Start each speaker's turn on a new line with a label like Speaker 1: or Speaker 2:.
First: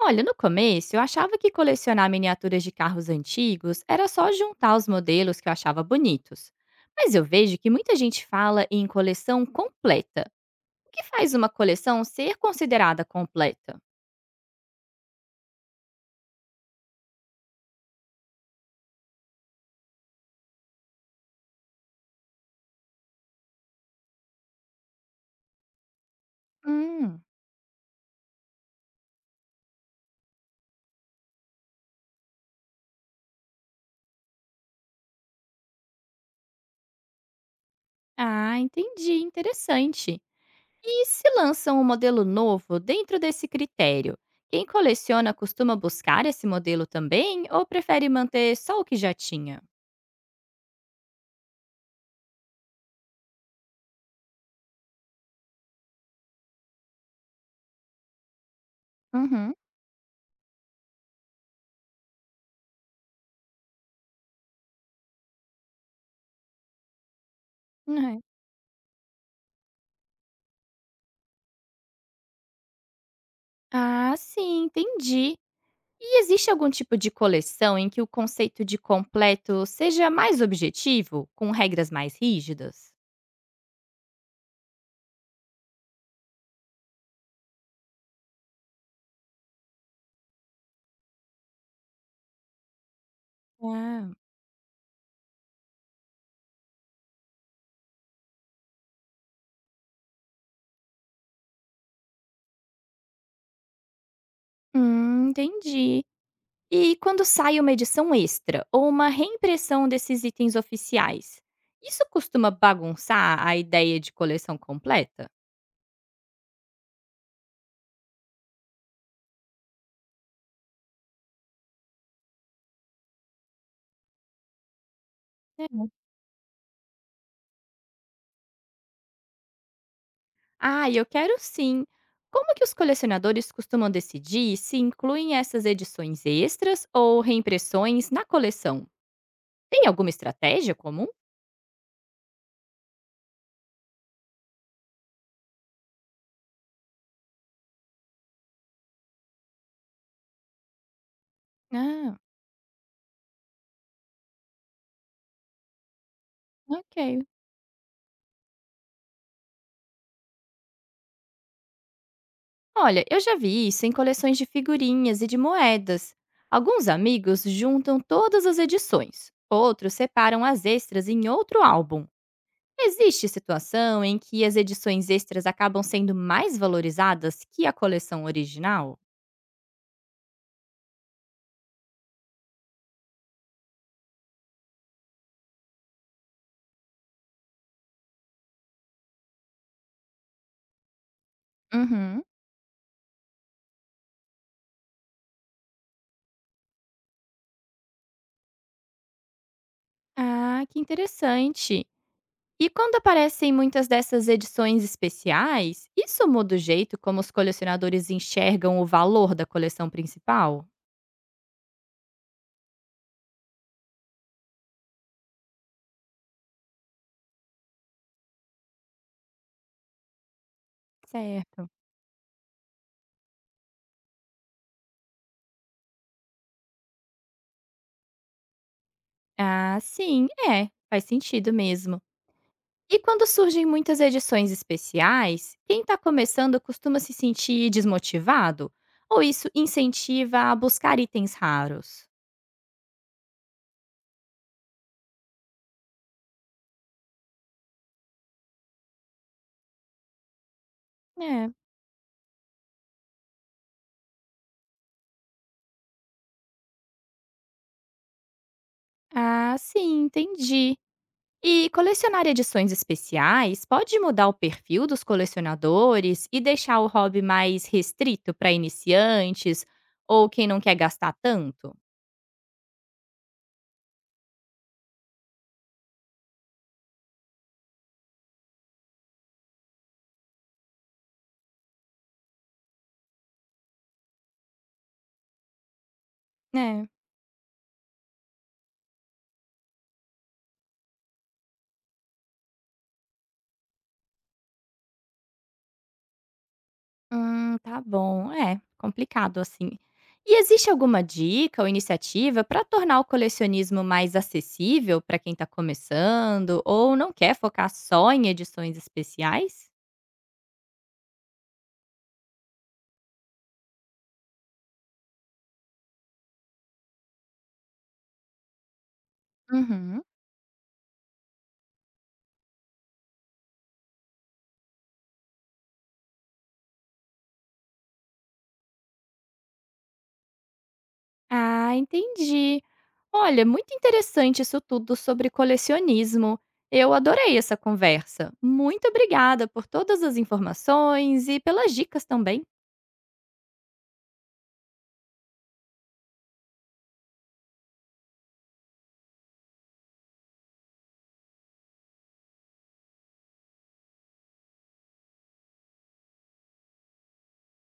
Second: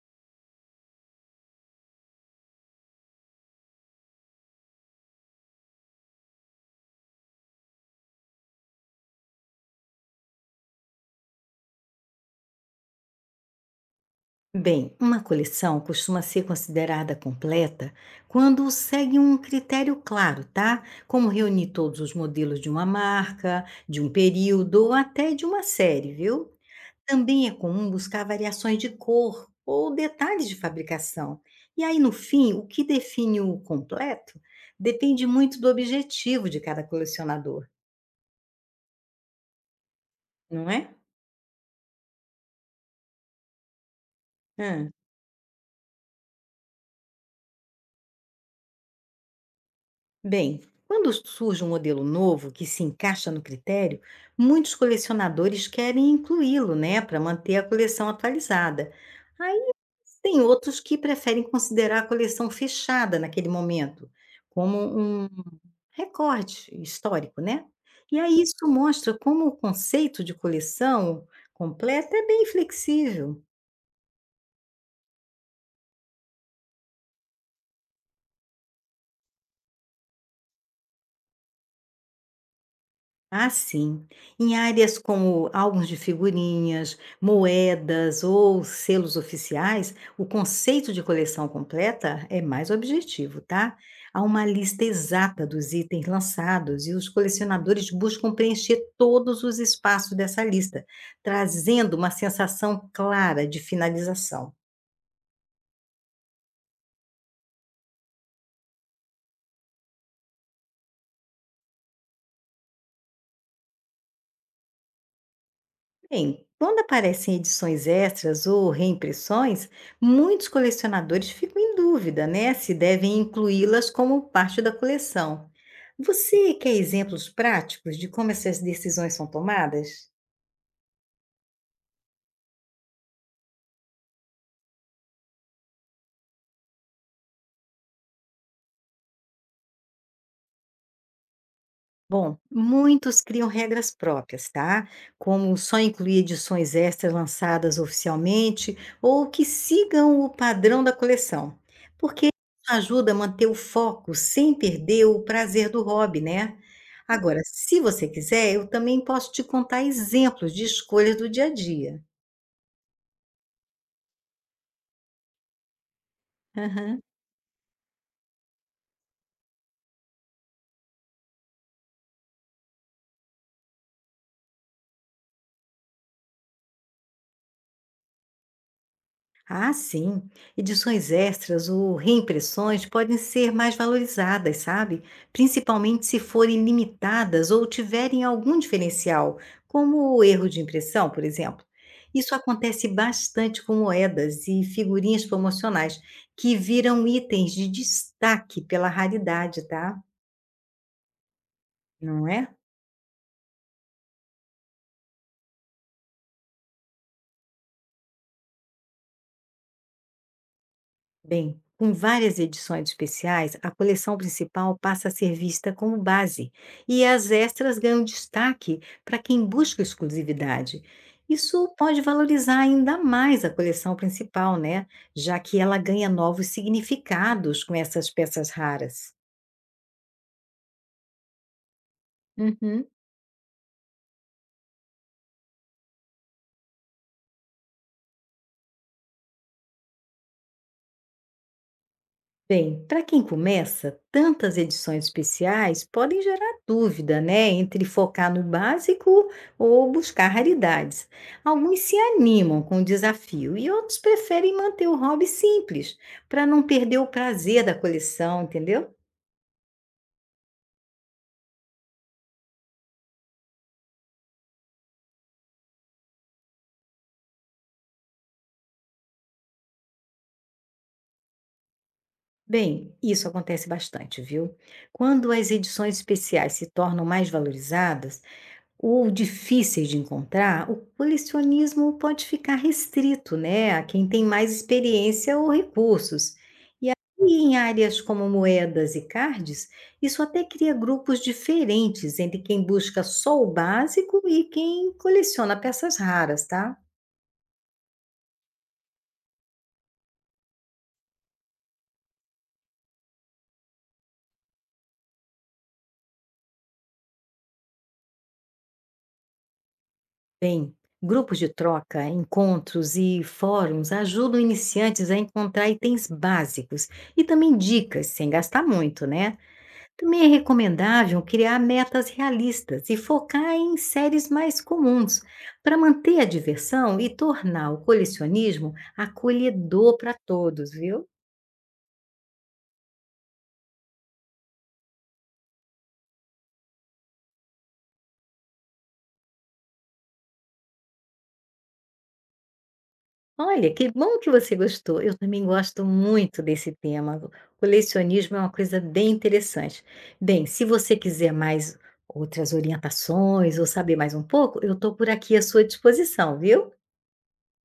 Speaker 1: Olha, no começo eu achava que colecionar miniaturas de carros antigos era só juntar os modelos que eu achava bonitos. Mas eu vejo que muita gente fala em coleção completa. O que faz uma coleção ser considerada completa?
Speaker 2: Bem, uma coleção costuma ser considerada completa quando segue um critério claro, tá? Como reunir todos os modelos de uma marca, de um período ou até de uma série, viu?
Speaker 1: Hum.
Speaker 2: Também é comum buscar variações de cor ou detalhes de fabricação. E aí, no fim, o que define o completo depende muito do objetivo de cada colecionador,
Speaker 1: Ah, entendi, interessante.
Speaker 2: não é?
Speaker 1: E se lançam um modelo novo dentro desse critério? Quem
Speaker 2: Hã?
Speaker 1: coleciona costuma buscar esse modelo também ou prefere manter só o que já tinha?
Speaker 2: Bem, quando surge um modelo novo que se encaixa no critério, muitos colecionadores querem incluí-lo, né, para manter a coleção atualizada.
Speaker 1: Uhum.
Speaker 2: Aí tem outros que preferem considerar a coleção fechada naquele momento, como um recorde histórico, né? E
Speaker 1: É.
Speaker 2: aí isso mostra como o conceito de coleção completa é bem flexível.
Speaker 1: Ah, sim, entendi. E existe algum tipo de coleção em que o conceito de completo seja mais objetivo, com regras mais rígidas?
Speaker 2: Ah, sim. Em áreas como álbuns de figurinhas, moedas ou selos oficiais, o conceito de coleção completa é mais objetivo, tá?
Speaker 1: Ah,
Speaker 2: Há uma lista exata dos itens lançados e os colecionadores buscam preencher todos os espaços dessa lista, trazendo uma sensação clara de finalização.
Speaker 1: entendi. E quando sai uma edição extra ou uma reimpressão desses itens oficiais, isso costuma bagunçar a ideia de coleção completa?
Speaker 2: Bem, quando aparecem edições extras ou reimpressões, muitos colecionadores ficam em dúvida, né, se devem incluí-las como parte da coleção.
Speaker 1: É.
Speaker 2: Você quer exemplos práticos de como essas decisões são tomadas?
Speaker 1: Ah, eu quero sim. Como que os colecionadores costumam decidir se incluem essas edições extras ou reimpressões na coleção? Tem alguma estratégia comum?
Speaker 2: Bom, muitos criam regras próprias, tá? Como só incluir edições extras lançadas oficialmente ou que sigam o padrão da coleção,
Speaker 1: Ah.
Speaker 2: porque isso ajuda a manter o foco sem perder o prazer do hobby, né?
Speaker 1: Ok.
Speaker 2: Agora, se você quiser, eu também posso te contar exemplos de escolhas do dia a dia.
Speaker 1: Olha, eu já vi isso em coleções de figurinhas e de moedas. Alguns
Speaker 2: Aham.
Speaker 1: amigos juntam todas as edições, outros separam as extras em outro álbum. Existe situação em que as edições extras acabam sendo mais valorizadas que a coleção original?
Speaker 2: Ah, sim. Edições extras ou reimpressões podem ser mais valorizadas, sabe? Principalmente se forem limitadas ou tiverem algum diferencial, como o erro de impressão, por exemplo.
Speaker 1: Uhum.
Speaker 2: Isso acontece bastante com moedas e figurinhas promocionais, que viram itens de destaque pela raridade, tá?
Speaker 1: Ah, que interessante.
Speaker 2: Não é?
Speaker 1: E quando aparecem muitas dessas edições especiais, isso muda o jeito como os colecionadores enxergam o valor da coleção principal?
Speaker 2: Bem, com várias edições especiais, a coleção principal passa a ser vista como base e as extras ganham destaque para quem busca exclusividade. Isso
Speaker 1: Certo.
Speaker 2: pode valorizar ainda mais a coleção principal, né? Já que ela ganha novos significados com essas peças raras.
Speaker 1: Ah, sim, é, faz sentido mesmo.
Speaker 2: Uhum.
Speaker 1: E quando surgem muitas edições especiais, quem está começando costuma se sentir desmotivado? Ou isso incentiva a buscar itens raros?
Speaker 2: Bem, para quem começa, tantas edições especiais podem gerar dúvida, né, entre focar no básico ou buscar raridades.
Speaker 1: É.
Speaker 2: Alguns se animam com o desafio e outros preferem manter o hobby simples, para não perder o prazer da coleção, entendeu?
Speaker 1: Ah, sim, entendi. E colecionar edições especiais pode mudar o perfil dos colecionadores e deixar o hobby mais restrito para iniciantes ou quem não quer gastar tanto?
Speaker 2: Bem, isso acontece bastante, viu? Quando as edições especiais se tornam mais valorizadas, ou difíceis de encontrar, o colecionismo pode ficar restrito, né, a quem tem mais experiência ou recursos.
Speaker 1: É.
Speaker 2: E em áreas como moedas e cards, isso até cria grupos diferentes entre quem busca só o básico e quem coleciona peças raras, tá?
Speaker 1: Tá bom. É, complicado assim. E existe alguma dica ou iniciativa para tornar o colecionismo mais acessível para quem está começando ou não quer focar só em edições especiais?
Speaker 2: Bem, grupos de troca, encontros e fóruns ajudam iniciantes a encontrar itens básicos e também dicas sem gastar muito, né?
Speaker 1: Uhum.
Speaker 2: Também é recomendável criar metas realistas e focar em séries mais comuns, para manter a diversão e tornar o colecionismo acolhedor para todos, viu?
Speaker 1: Ah, entendi. Olha, muito interessante isso tudo sobre colecionismo. Eu adorei essa conversa. Muito obrigada por todas as informações e pelas dicas também.
Speaker 2: Olha, que bom que você gostou. Eu também gosto muito desse tema. O colecionismo é uma coisa bem interessante. Bem, se você quiser mais outras orientações ou saber mais um pouco, eu estou por aqui à sua disposição, viu?